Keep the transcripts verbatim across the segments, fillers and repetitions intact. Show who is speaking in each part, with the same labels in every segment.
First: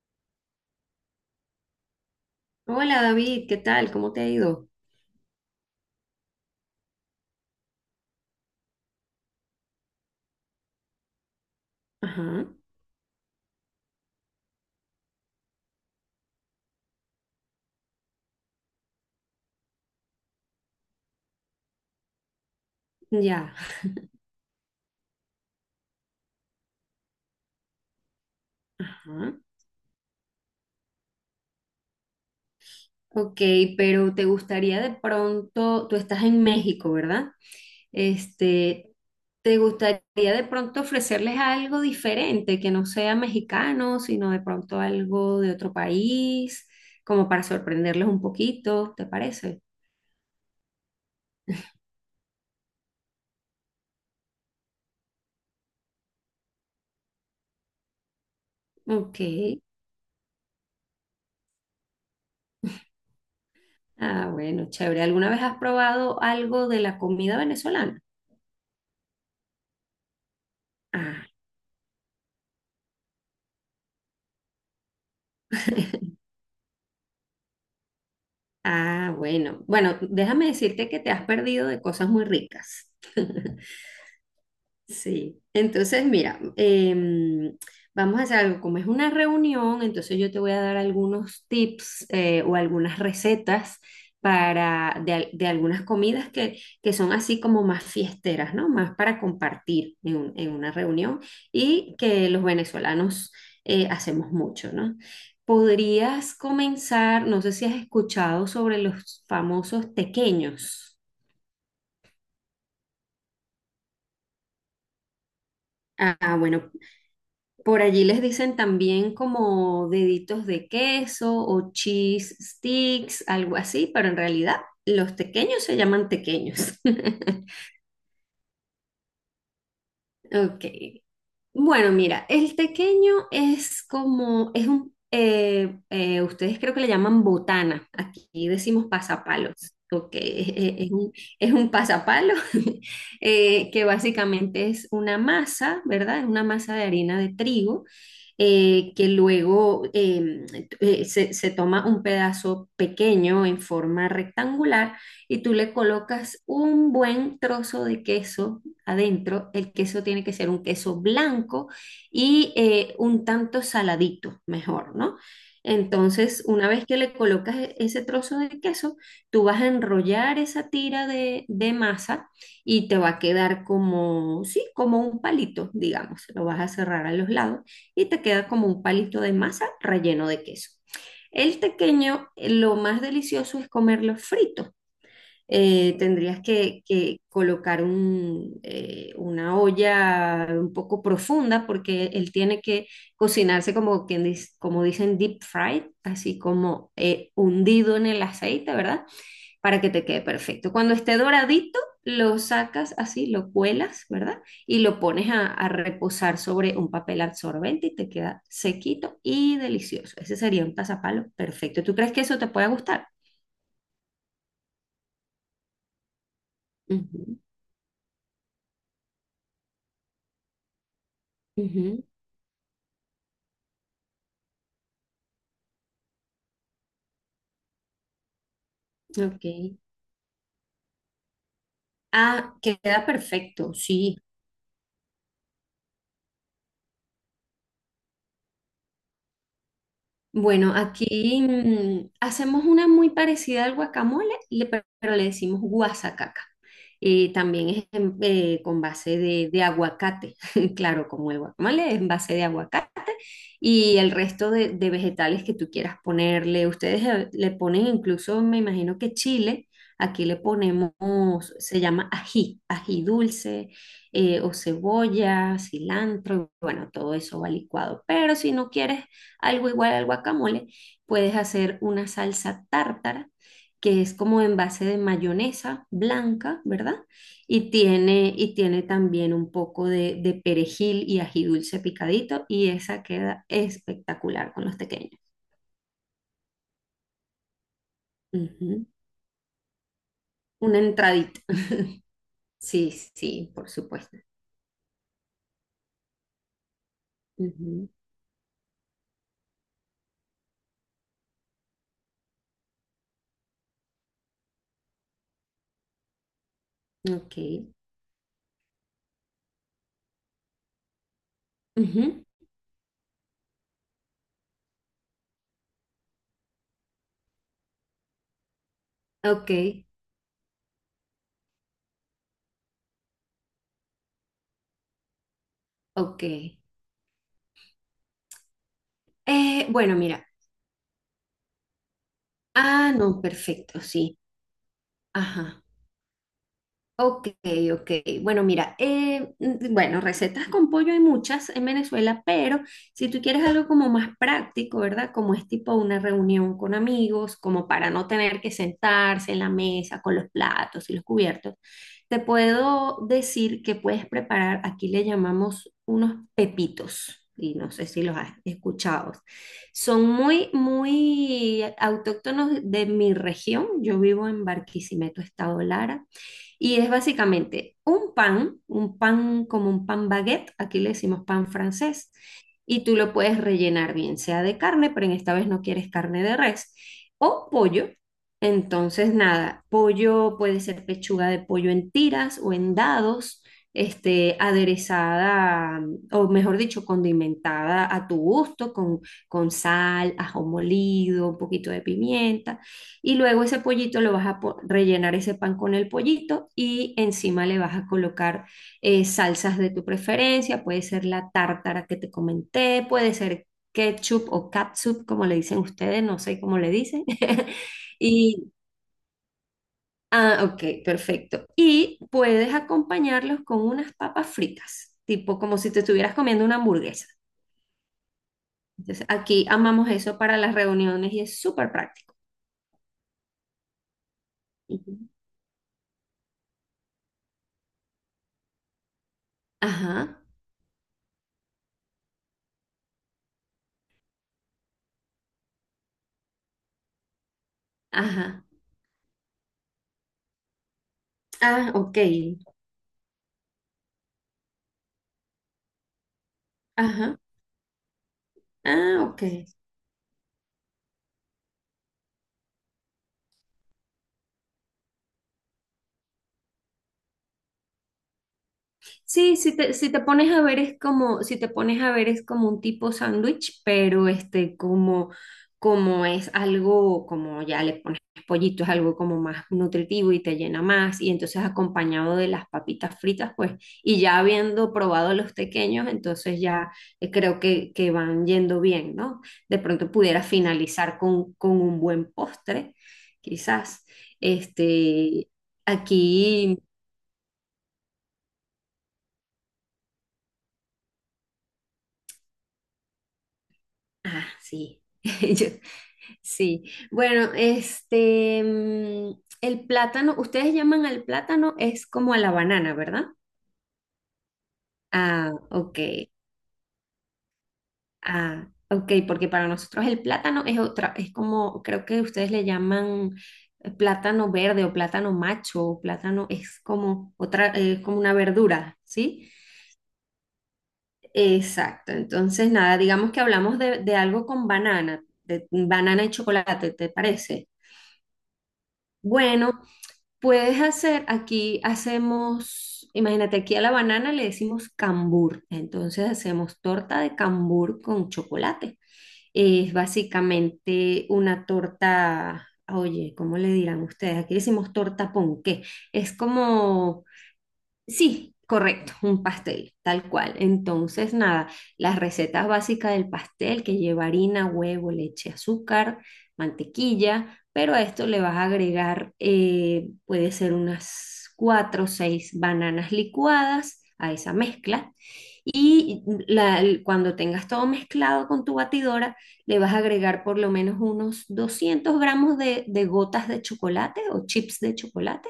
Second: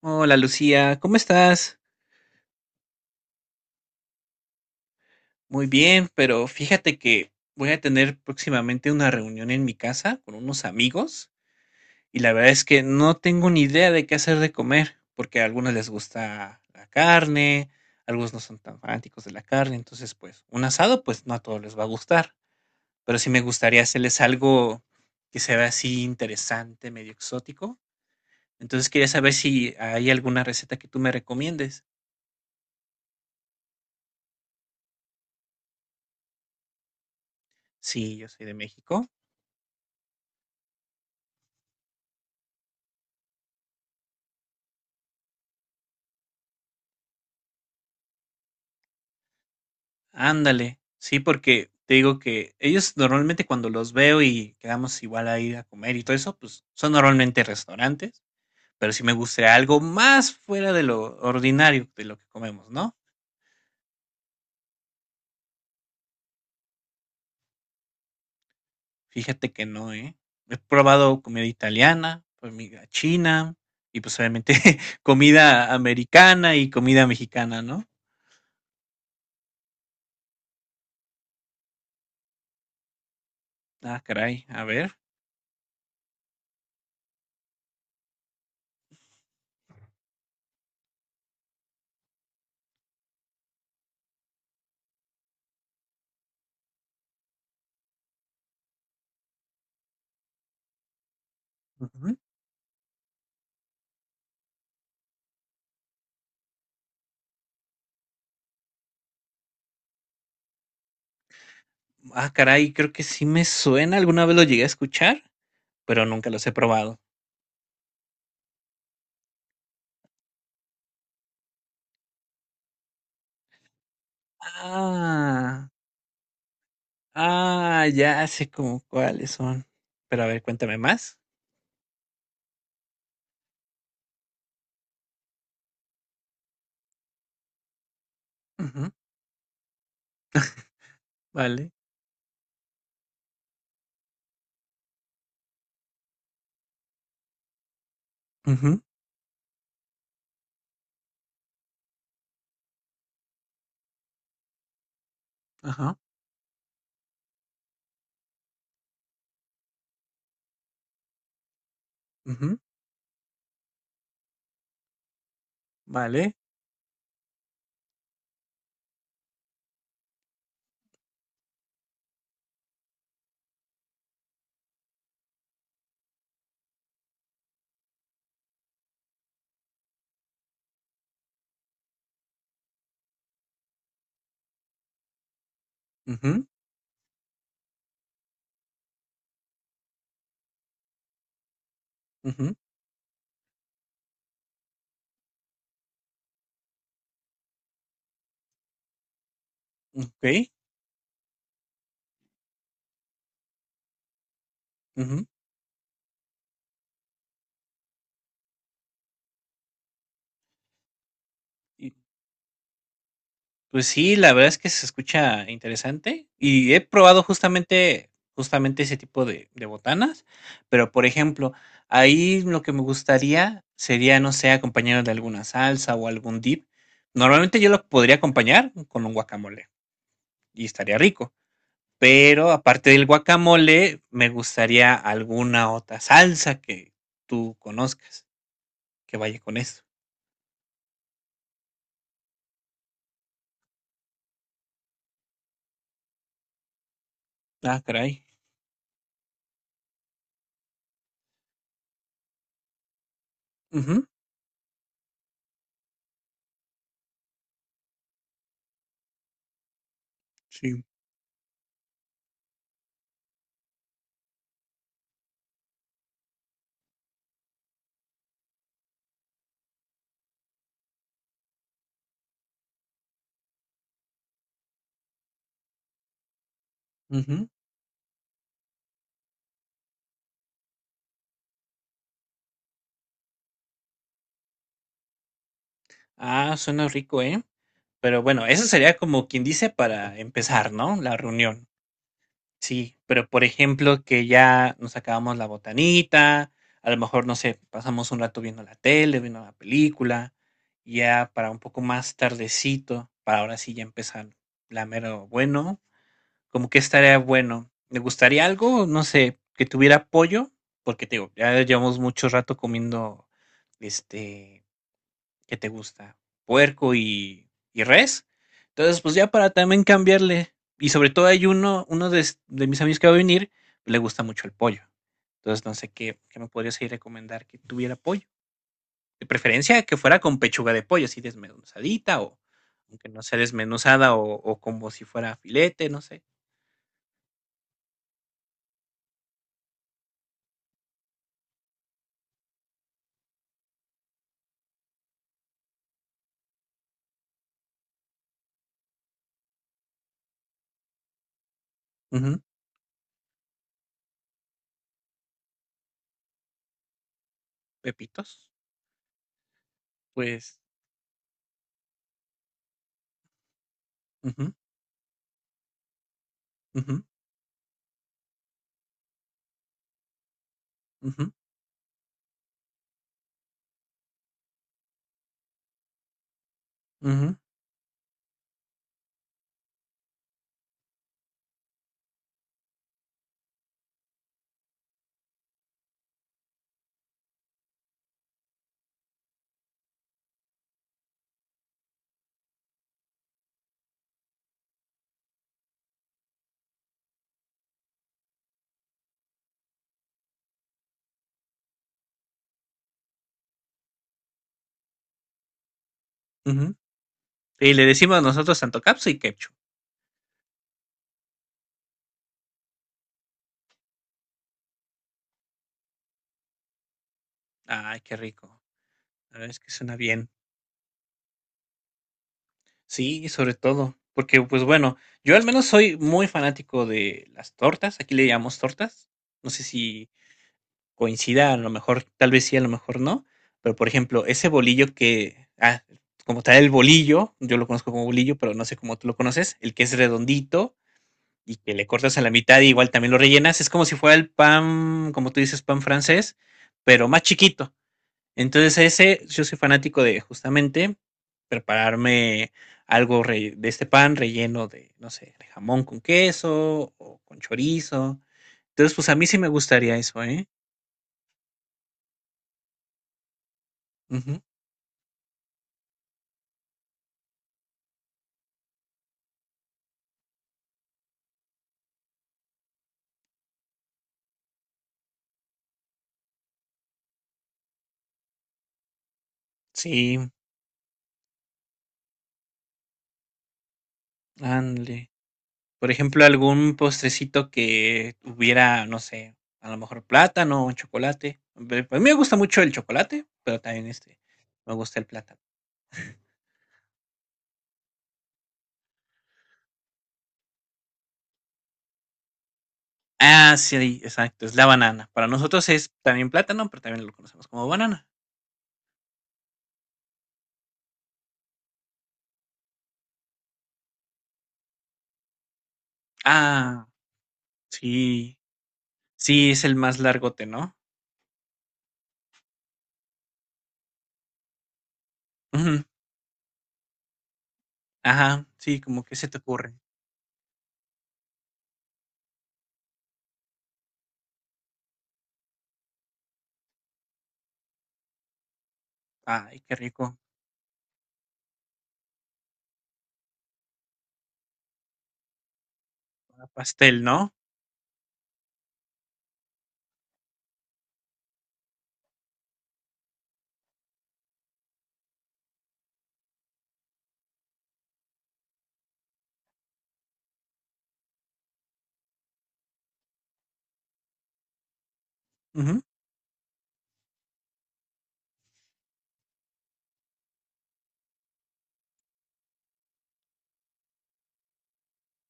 Speaker 1: Hola Lucía, ¿cómo estás?
Speaker 2: Hola David, ¿qué tal? ¿Cómo te ha ido?
Speaker 1: Muy bien, pero fíjate que voy a tener próximamente una reunión en mi casa con unos amigos y la
Speaker 2: Ajá,
Speaker 1: verdad es que no tengo ni idea de qué hacer de comer, porque a algunos les gusta la carne, algunos no son tan fanáticos de la carne, entonces pues un asado pues no a todos les va a gustar, pero sí me
Speaker 2: ya.
Speaker 1: gustaría hacerles algo que se vea así interesante, medio exótico. Entonces quería
Speaker 2: Ajá.
Speaker 1: saber si hay alguna receta que tú me recomiendes.
Speaker 2: Ok, pero te gustaría de pronto, tú estás en México, ¿verdad?
Speaker 1: Sí, yo soy de
Speaker 2: Este,
Speaker 1: México.
Speaker 2: ¿Te gustaría de pronto ofrecerles algo diferente que no sea mexicano, sino de pronto algo de otro país, como para sorprenderles un poquito, ¿te parece?
Speaker 1: Ándale, sí, porque te digo que ellos normalmente cuando los veo y quedamos igual a ir a comer y todo eso, pues son normalmente restaurantes, pero si me
Speaker 2: Ok.
Speaker 1: gustaría algo más fuera de lo ordinario de lo que comemos, ¿no?
Speaker 2: Ah, bueno, chévere. ¿Alguna vez has probado algo de la comida venezolana?
Speaker 1: Fíjate que no, ¿eh? He probado comida italiana, comida china y pues obviamente comida americana y comida mexicana, ¿no?
Speaker 2: Ah, bueno. Bueno, déjame decirte que te has perdido de cosas muy ricas.
Speaker 1: Ah, caray, a ver.
Speaker 2: Sí, entonces mira, em, vamos a hacer algo, como es una reunión, entonces yo te voy a dar algunos tips eh, o algunas recetas para, de, al- de algunas comidas que, que son así como más fiesteras, ¿no? Más para compartir en, un- en una reunión y
Speaker 1: Ujú.
Speaker 2: que los venezolanos eh, hacemos mucho, ¿no? Podrías comenzar, no sé si has escuchado sobre los famosos tequeños.
Speaker 1: Ah, caray, creo que sí me suena, alguna vez lo llegué a escuchar, pero nunca
Speaker 2: Ah,
Speaker 1: los he
Speaker 2: bueno,
Speaker 1: probado.
Speaker 2: por allí les dicen también como deditos de queso o cheese sticks, algo así, pero en realidad los tequeños
Speaker 1: Ah,
Speaker 2: se llaman tequeños.
Speaker 1: ah, ya sé como cuáles son. Pero a ver,
Speaker 2: Ok.
Speaker 1: cuéntame más.
Speaker 2: Bueno, mira, el tequeño es como, es un, eh, eh, ustedes creo que le llaman botana, aquí decimos
Speaker 1: Ujú,
Speaker 2: pasapalos, ok, es, es- es un, es
Speaker 1: vale.
Speaker 2: un pasapalo eh, que básicamente es una masa, ¿verdad? Es una masa de harina de trigo
Speaker 1: Ujú,
Speaker 2: eh, que luego em, eh, se, se toma un pedazo pequeño en forma rectangular y tú le
Speaker 1: ajá.
Speaker 2: colocas un buen trozo de queso adentro, el queso tiene que ser un queso blanco y
Speaker 1: Ujú,
Speaker 2: eh, un tanto saladito, mejor, ¿no?
Speaker 1: vale.
Speaker 2: Entonces, una vez que le colocas e- ese trozo de queso, tú vas a enrollar esa tira de, de masa y te va a quedar como, sí, como un palito, digamos. Lo vas a cerrar a los lados y te queda como un palito de masa relleno de queso. El tequeño, eh, lo más delicioso es comerlo frito. Eh, tendrías
Speaker 1: Ujú,
Speaker 2: que, que colocar un, eh, una olla un poco profunda porque él
Speaker 1: ujú,
Speaker 2: tiene que cocinarse como, quien dis- como dicen deep fried, así como eh, hundido en el aceite, ¿verdad? Para que te quede
Speaker 1: okey.
Speaker 2: perfecto. Cuando esté doradito, lo sacas así, lo cuelas, ¿verdad? Y lo
Speaker 1: Ujú.
Speaker 2: pones a, a reposar sobre un papel absorbente y te queda sequito y delicioso. Ese sería un pasapalo perfecto.
Speaker 1: Y
Speaker 2: ¿Tú crees que eso te puede gustar?
Speaker 1: pues sí, la verdad es que se escucha interesante, y he probado
Speaker 2: Ujú,
Speaker 1: justamente justamente ese tipo de de botanas, pero, por ejemplo,
Speaker 2: ujú,
Speaker 1: ahí lo que me gustaría sería, no sé, acompañarlo de alguna salsa o algún dip. Normalmente yo lo podría acompañar con un guacamole,
Speaker 2: ok.
Speaker 1: y estaría rico. Pero
Speaker 2: Ah,
Speaker 1: aparte
Speaker 2: queda
Speaker 1: del
Speaker 2: perfecto,
Speaker 1: guacamole,
Speaker 2: sí.
Speaker 1: me gustaría alguna otra salsa que tú conozcas que vaya con eso.
Speaker 2: Bueno, aquí mm, hacemos una muy parecida al guacamole, le- pe- pero le decimos guasacaca. Eh, también
Speaker 1: Ah,
Speaker 2: es en-
Speaker 1: caray.
Speaker 2: eh, con base de, de aguacate, claro, como el guacamole es en base de aguacate y
Speaker 1: Ujú,
Speaker 2: el resto de, de vegetales que tú quieras ponerle. Ustedes eh, le ponen, incluso me imagino que chile, aquí le
Speaker 1: sí.
Speaker 2: ponemos, se llama ají, ají dulce, eh, o cebolla, cilantro, bueno, todo eso va licuado. Pero si no quieres algo igual al guacamole, puedes hacer una salsa tártara, que es como en base de mayonesa blanca, ¿verdad?
Speaker 1: Ujú.
Speaker 2: Y tiene, y tiene también un poco de, de perejil y ají dulce picadito, y esa queda espectacular con los pequeños.
Speaker 1: Ah, suena rico, ¿eh? Pero bueno, eso
Speaker 2: Ujú.
Speaker 1: sería como quien dice para empezar,
Speaker 2: Una
Speaker 1: ¿no? La
Speaker 2: entradita.
Speaker 1: reunión.
Speaker 2: Sí,
Speaker 1: Sí, pero por
Speaker 2: sí, por
Speaker 1: ejemplo,
Speaker 2: supuesto.
Speaker 1: que ya nos acabamos la botanita, a lo mejor, no sé, pasamos un rato viendo la tele, viendo la película, ya para un poco más tardecito, para ahora sí ya empezar la mero bueno, como que
Speaker 2: Ujú.
Speaker 1: estaría
Speaker 2: Ok.
Speaker 1: bueno. Me gustaría algo, no sé, que tuviera pollo, porque te digo, ya llevamos
Speaker 2: Ujú.
Speaker 1: mucho rato comiendo, este, ¿qué te gusta? Puerco y, y res. Entonces, pues ya para
Speaker 2: Ok,
Speaker 1: también cambiarle. Y sobre todo hay uno, uno de, de mis amigos que va a venir, le gusta mucho el pollo. Entonces, no sé qué,
Speaker 2: ok.
Speaker 1: qué me podrías ahí recomendar que tuviera pollo. De
Speaker 2: Eh,
Speaker 1: preferencia
Speaker 2: bueno,
Speaker 1: que fuera
Speaker 2: mira.
Speaker 1: con pechuga de pollo, así desmenuzadita o
Speaker 2: Ah,
Speaker 1: aunque
Speaker 2: no,
Speaker 1: no sea
Speaker 2: perfecto,
Speaker 1: desmenuzada
Speaker 2: sí.
Speaker 1: o, o como si fuera
Speaker 2: Ajá.
Speaker 1: filete, no sé.
Speaker 2: Ok, ok. Bueno, mira, eh, mm, bueno, recetas con pollo hay muchas en Venezuela, pero si tú quieres algo como más práctico, ¿verdad? Como es tipo una reunión con amigos, como para no tener que sentarse en la mesa con los platos y los cubiertos, te puedo decir que puedes preparar, aquí le llamamos unos pepitos. Y no sé si los has
Speaker 1: Pepitos,
Speaker 2: escuchado. Son muy,
Speaker 1: pues.
Speaker 2: muy autóctonos de mi región. Yo vivo en
Speaker 1: Ujú,
Speaker 2: Barquisimeto, Estado Lara. Y es
Speaker 1: ujú,
Speaker 2: básicamente un pan, un pan como un pan baguette, aquí le decimos
Speaker 1: ujú,
Speaker 2: pan francés, y tú lo puedes rellenar bien sea de carne, pero en esta vez no quieres carne de res,
Speaker 1: ujú,
Speaker 2: o pollo. Entonces, nada, pollo puede ser pechuga de pollo en tiras o en dados, este, aderezada, o mejor dicho, condimentada a tu gusto, con, con sal, ajo molido, un poquito de pimienta. Y luego ese pollito lo vas a po- rellenar ese pan con el pollito y encima le vas a colocar eh, salsas de tu preferencia. Puede ser la tártara que te comenté, puede ser ketchup o catsup, como le dicen ustedes, no sé cómo le
Speaker 1: ujú.
Speaker 2: dicen.
Speaker 1: Y le decimos
Speaker 2: Y,
Speaker 1: nosotros tanto catsup y ketchup.
Speaker 2: ah, ok, perfecto. Y puedes acompañarlos con unas papas fritas, tipo como si te estuvieras comiendo una hamburguesa.
Speaker 1: Ay, qué rico.
Speaker 2: Entonces,
Speaker 1: La
Speaker 2: aquí
Speaker 1: verdad es que
Speaker 2: amamos
Speaker 1: suena
Speaker 2: eso
Speaker 1: bien.
Speaker 2: para las reuniones y es súper práctico.
Speaker 1: Sí, sobre todo, porque pues
Speaker 2: Ujú.
Speaker 1: bueno, yo al menos soy muy fanático de las tortas, aquí le llamamos tortas. No sé si
Speaker 2: Ajá,
Speaker 1: coincida, a lo mejor, tal vez sí, a lo mejor no, pero por ejemplo, ese bolillo que, ah, como tal el bolillo, yo lo conozco como bolillo,
Speaker 2: ajá.
Speaker 1: pero no sé cómo tú lo conoces, el que es redondito, y
Speaker 2: Ah,
Speaker 1: que le
Speaker 2: ok.
Speaker 1: cortas a la mitad y igual también lo rellenas. Es como si fuera el pan, como tú dices, pan francés, pero
Speaker 2: Ajá.
Speaker 1: más chiquito. Entonces
Speaker 2: Ah, ok.
Speaker 1: ese, yo soy fanático de justamente prepararme algo re- de este pan relleno de, no sé, de jamón con queso o con chorizo. Entonces, pues a mí
Speaker 2: Sí,
Speaker 1: sí me
Speaker 2: si te, si
Speaker 1: gustaría
Speaker 2: te
Speaker 1: eso,
Speaker 2: pones a
Speaker 1: ¿eh?
Speaker 2: ver es como, si te pones a ver es como un tipo sándwich, pero
Speaker 1: Ujú.
Speaker 2: este, como, como es algo, como ya le pones pollito, es algo como más nutritivo y te llena más, y entonces acompañado de las papitas fritas, pues, y ya habiendo probado los pequeños, entonces ya eh, creo que, que van yendo bien, ¿no? De pronto
Speaker 1: Sí,
Speaker 2: pudiera finalizar con, con un buen postre, quizás.
Speaker 1: ándale.
Speaker 2: Este,
Speaker 1: Por ejemplo,
Speaker 2: Aquí.
Speaker 1: algún postrecito que tuviera, no sé, a lo mejor plátano o chocolate. Ve, pues, a mí me gusta mucho el chocolate, pero también, este,
Speaker 2: Ah,
Speaker 1: me
Speaker 2: sí.
Speaker 1: gusta el plátano.
Speaker 2: Yo- sí. Bueno, este, mm, el plátano, ustedes llaman al plátano, es como a la banana, ¿verdad?
Speaker 1: Ah, sí, exacto, es la banana. Para
Speaker 2: Ah,
Speaker 1: nosotros
Speaker 2: ok.
Speaker 1: es también plátano, pero también lo conocemos como banana.
Speaker 2: Ah, ok, porque para nosotros el plátano es otra, es como, creo que ustedes le llaman eh, plátano verde o plátano macho, o plátano es
Speaker 1: Ah,
Speaker 2: como otra, es como una
Speaker 1: sí.
Speaker 2: verdura, ¿sí?
Speaker 1: Sí, es el más largote, ¿no?
Speaker 2: Exacto. Entonces, nada, digamos que hablamos de, de algo con banana, de
Speaker 1: Ujú.
Speaker 2: banana y chocolate, ¿te parece?
Speaker 1: Ajá, sí, como que se te
Speaker 2: Bueno,
Speaker 1: ocurre.
Speaker 2: puedes hacer, aquí hacemos, imagínate, aquí a la banana le decimos cambur, entonces hacemos torta de cambur con chocolate.
Speaker 1: Ay,
Speaker 2: Es
Speaker 1: qué rico.
Speaker 2: básicamente una torta, oye, ¿cómo le dirán ustedes? Aquí decimos torta ponqué. Es
Speaker 1: Para pastel,
Speaker 2: como.
Speaker 1: ¿no?
Speaker 2: Sí, correcto, un pastel, tal cual. Entonces, nada, las recetas básicas del pastel que lleva harina, huevo, leche, azúcar, mantequilla, pero a esto le vas a agregar, eh, puede ser unas cuatro o seis bananas licuadas a esa mezcla.
Speaker 1: Ujú,
Speaker 2: Y la- cuando tengas todo mezclado con tu batidora, le vas a agregar por lo menos unos doscientos gramos de de gotas de chocolate o chips de chocolate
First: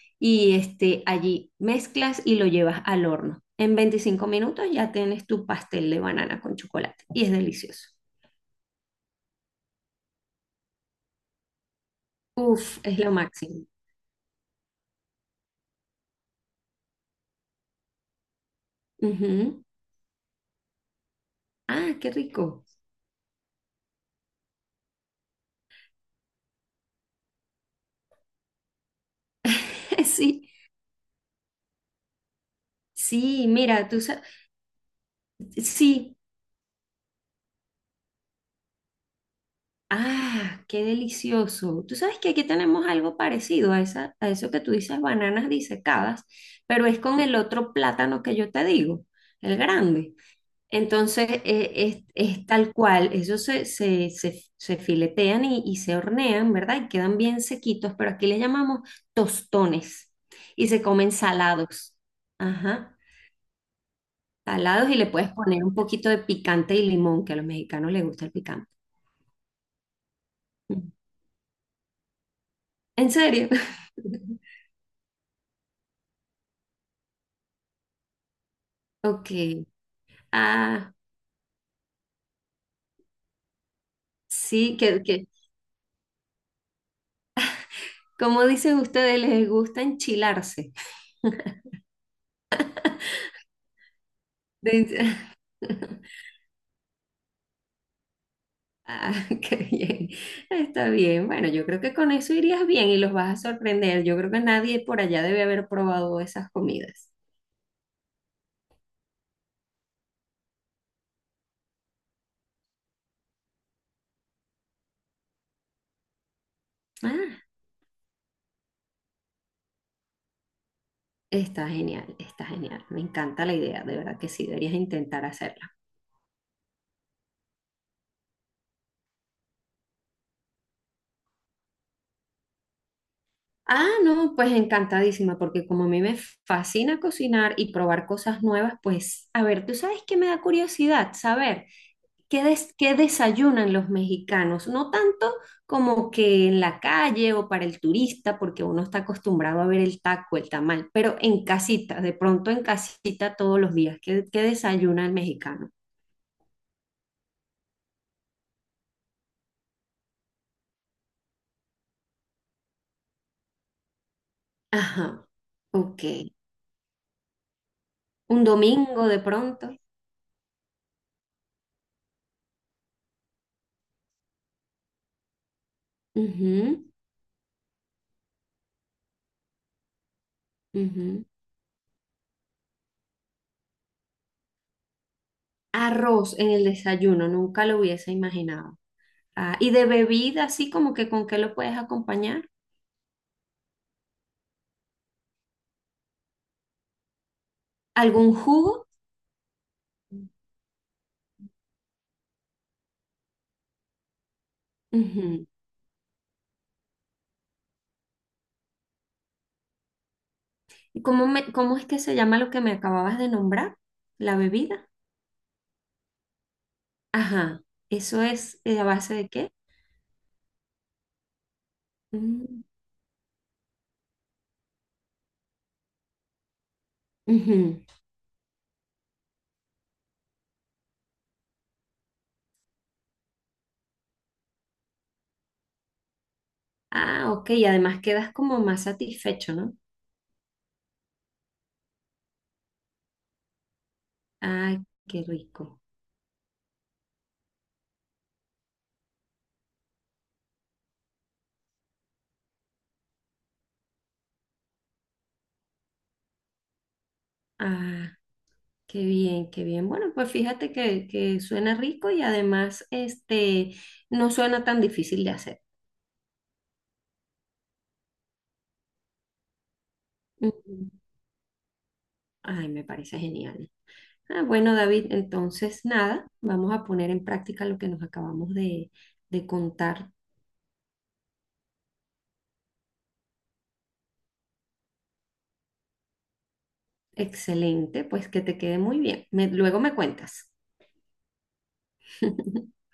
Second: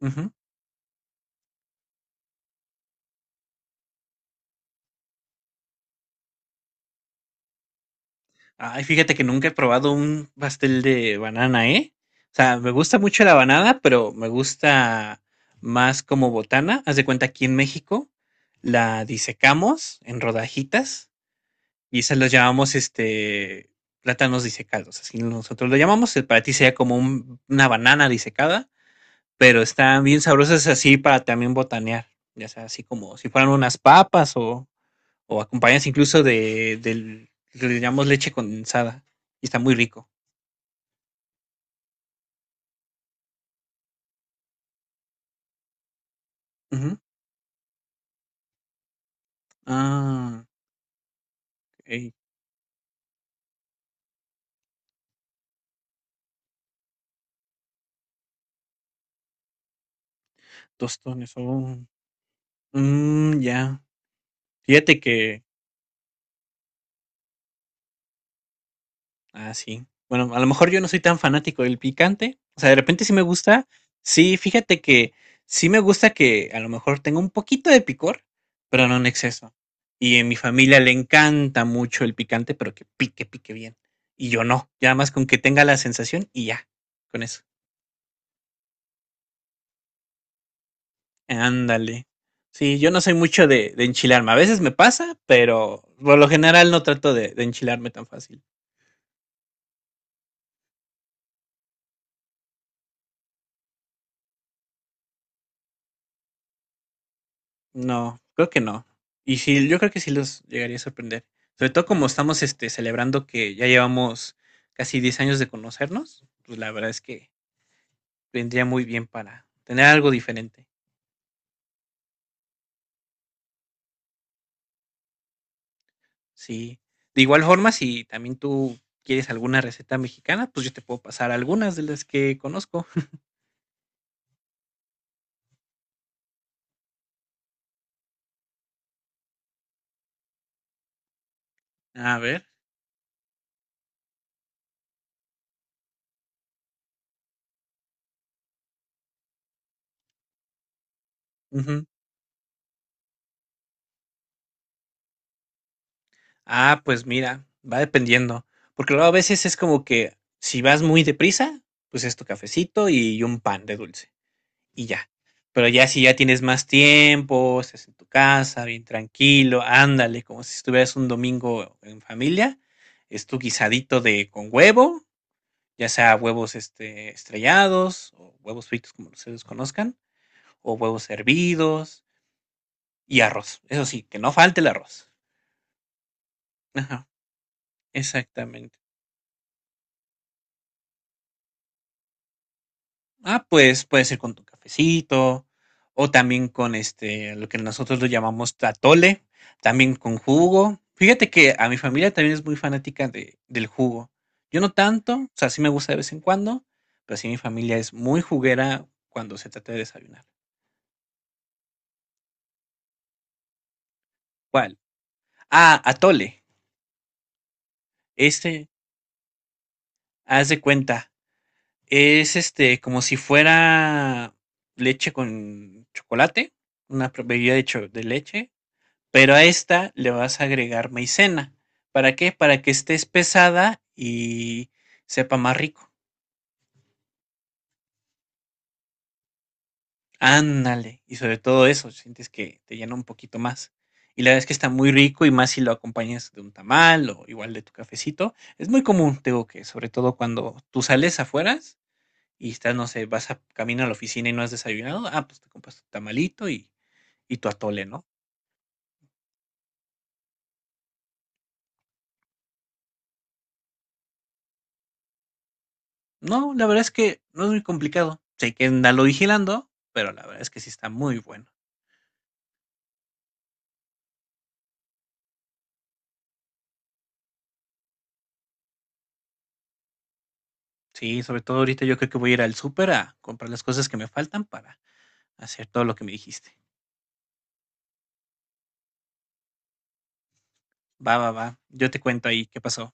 Speaker 1: ujú.
Speaker 2: y este, allí mezclas y lo llevas al horno. En veinticinco minutos ya tienes tu pastel de banana con chocolate y es delicioso.
Speaker 1: Ay, fíjate que nunca he probado un pastel de banana, ¿eh? O sea, me
Speaker 2: Uf,
Speaker 1: gusta
Speaker 2: es lo
Speaker 1: mucho la
Speaker 2: máximo.
Speaker 1: banana, pero me gusta más como botana. Haz de cuenta, aquí en México la
Speaker 2: Ujú.
Speaker 1: disecamos en rodajitas
Speaker 2: Ah,
Speaker 1: y
Speaker 2: qué
Speaker 1: esas los
Speaker 2: rico.
Speaker 1: llamamos este plátanos disecados. Así nosotros lo llamamos. eh, Para ti sería como un- una banana disecada, pero están bien
Speaker 2: Sí,
Speaker 1: sabrosas así para también botanear. Ya sea, así como si
Speaker 2: sí,
Speaker 1: fueran unas
Speaker 2: mira, tú sabes,
Speaker 1: papas o o acompañas
Speaker 2: sí,
Speaker 1: incluso de, del, le llamamos leche condensada y está muy rico.
Speaker 2: ah, qué delicioso. Tú sabes que aquí tenemos algo parecido a esa, a eso que tú dices, bananas disecadas, pero
Speaker 1: Ujú.
Speaker 2: es con el otro plátano que yo te digo, el grande.
Speaker 1: Ah,
Speaker 2: Entonces, eh, es,
Speaker 1: ok,
Speaker 2: es tal cual, ellos se, se, se- se filetean y, y se hornean, ¿verdad? Y quedan bien sequitos, pero aquí le llamamos tostones y se comen
Speaker 1: tostones, oh,
Speaker 2: salados. Ajá,
Speaker 1: mm, ya.
Speaker 2: salados y
Speaker 1: Fíjate
Speaker 2: le puedes
Speaker 1: que,
Speaker 2: poner un poquito de picante y limón, que a los mexicanos les gusta el picante.
Speaker 1: ah, sí. Bueno, a lo mejor yo no
Speaker 2: Mm.
Speaker 1: soy tan fanático del picante, o sea, de repente
Speaker 2: ¿En
Speaker 1: sí me
Speaker 2: serio?
Speaker 1: gusta, sí, fíjate que sí me gusta que a lo mejor tenga un poquito de picor, pero no en
Speaker 2: Ok.
Speaker 1: exceso. Y en mi familia le
Speaker 2: Ah,
Speaker 1: encanta mucho el picante, pero que pique, pique bien. Y yo no,
Speaker 2: sí,
Speaker 1: ya
Speaker 2: que,
Speaker 1: más con
Speaker 2: que
Speaker 1: que tenga la sensación y ya, con eso.
Speaker 2: como dicen ustedes, les gusta enchilarse.
Speaker 1: Ándale. Sí, yo no soy mucho de, de enchilarme. A veces me
Speaker 2: De-
Speaker 1: pasa, pero por lo general no trato de, de enchilarme tan fácil.
Speaker 2: Ah, qué bien. Está bien. Bueno, yo creo que con eso irías bien y los vas a sorprender. Yo creo que nadie por allá debe haber probado esas comidas.
Speaker 1: No, creo que no. Y sí, yo creo que sí los llegaría a sorprender. Sobre todo como estamos este, celebrando que ya llevamos casi diez años de conocernos, pues la verdad es que
Speaker 2: Ah,
Speaker 1: vendría muy bien para tener algo diferente.
Speaker 2: está genial, está genial. Me encanta la idea, de verdad que sí, deberías intentar hacerla.
Speaker 1: Sí. De igual forma, si también tú quieres alguna receta mexicana, pues yo te puedo pasar algunas de las que conozco.
Speaker 2: Ah, no, pues encantadísima, porque como a mí me fascina cocinar y probar cosas nuevas, pues, a ver, tú sabes que me da curiosidad saber.
Speaker 1: A
Speaker 2: ¿Qué,
Speaker 1: ver.
Speaker 2: des- qué desayunan los mexicanos? No tanto como que en la calle o para el turista, porque uno está acostumbrado a ver el taco, el tamal, pero en casita, de pronto en casita todos los días. ¿Qué, qué desayuna el mexicano?
Speaker 1: Ah, pues mira, va dependiendo, porque luego a veces es como que si vas muy deprisa, pues es tu cafecito y un pan de dulce y ya.
Speaker 2: Ajá,
Speaker 1: Pero ya
Speaker 2: ok.
Speaker 1: si ya tienes más tiempo, estás en tu
Speaker 2: Un
Speaker 1: casa, bien
Speaker 2: domingo de
Speaker 1: tranquilo,
Speaker 2: pronto.
Speaker 1: ándale, como si estuvieras un domingo en familia, es tu guisadito de con huevo, ya sea huevos
Speaker 2: Ujú,
Speaker 1: este, estrellados o huevos fritos como ustedes conozcan, o huevos
Speaker 2: ujú.
Speaker 1: hervidos y arroz. Eso sí, que no falte el arroz.
Speaker 2: Arroz en el
Speaker 1: Ajá,
Speaker 2: desayuno, nunca lo hubiese
Speaker 1: exactamente.
Speaker 2: imaginado. Ah, y de bebida, así como que con qué lo puedes acompañar.
Speaker 1: Ah, pues, puede ser con tu cafecito o también con, este, lo que nosotros lo
Speaker 2: ¿Algún
Speaker 1: llamamos
Speaker 2: jugo?
Speaker 1: atole, también con jugo. Fíjate que a mi familia también es muy fanática de del jugo. Yo no tanto, o
Speaker 2: Ujú.
Speaker 1: sea, sí me gusta de vez en cuando, pero sí mi familia es muy juguera cuando se trata de desayunar.
Speaker 2: ¿Y cómo me, cómo es que se llama lo que me acababas de nombrar? La
Speaker 1: ¿Cuál?
Speaker 2: bebida.
Speaker 1: Ah, atole.
Speaker 2: Ajá. ¿Eso es
Speaker 1: Este,
Speaker 2: eh, a base de qué?
Speaker 1: haz de cuenta, es,
Speaker 2: Mm,
Speaker 1: este, como si fuera leche con chocolate, una pro- bebida de
Speaker 2: ujú.
Speaker 1: cho de leche. Pero a esta le vas a agregar maicena. ¿Para qué? Para que esté espesada y sepa más rico.
Speaker 2: Ah, ok. Y además quedas como más satisfecho, ¿no?
Speaker 1: Ándale. Y sobre todo eso, sientes que te llena un poquito más. Y la verdad es que está
Speaker 2: Ay,
Speaker 1: muy
Speaker 2: qué
Speaker 1: rico y más si lo
Speaker 2: rico.
Speaker 1: acompañas de un tamal o igual de tu cafecito. Es muy común, te digo que, sobre todo cuando tú sales afuera y estás, no sé, vas a camino a la oficina y no has desayunado, ah, pues te compras tu tamalito y, y tu atole, ¿no?
Speaker 2: Ah, qué bien, qué bien. Bueno, pues fíjate que, que suena rico y además este no suena tan difícil de hacer.
Speaker 1: No, la verdad es que no es muy complicado. Sé que andalo vigilando, pero la verdad es que sí
Speaker 2: Ujú.
Speaker 1: está muy bueno.
Speaker 2: Ay, me parece genial. Ah, bueno, David, entonces nada, vamos a poner en práctica lo que nos acabamos de de contar.
Speaker 1: Sí, sobre todo ahorita yo creo que voy a ir al súper a comprar las cosas que me faltan para hacer todo lo que me dijiste.
Speaker 2: Excelente, pues que te quede muy bien. Me- luego me cuentas.
Speaker 1: Va, va, va. Yo te cuento ahí qué pasó.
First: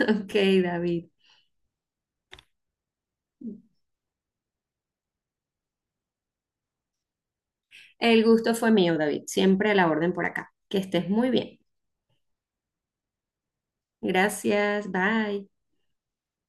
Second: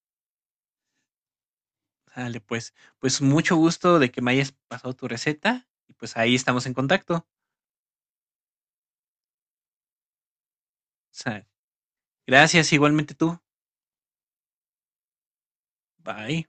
Speaker 2: Ok, David.
Speaker 1: Sale, pues. Pues mucho gusto de que me hayas pasado tu receta y pues ahí estamos en contacto.
Speaker 2: El gusto fue mío, David. Siempre a la orden por acá. Que estés muy
Speaker 1: Sa-
Speaker 2: bien.
Speaker 1: gracias igualmente tú.
Speaker 2: Gracias, bye.
Speaker 1: Bye.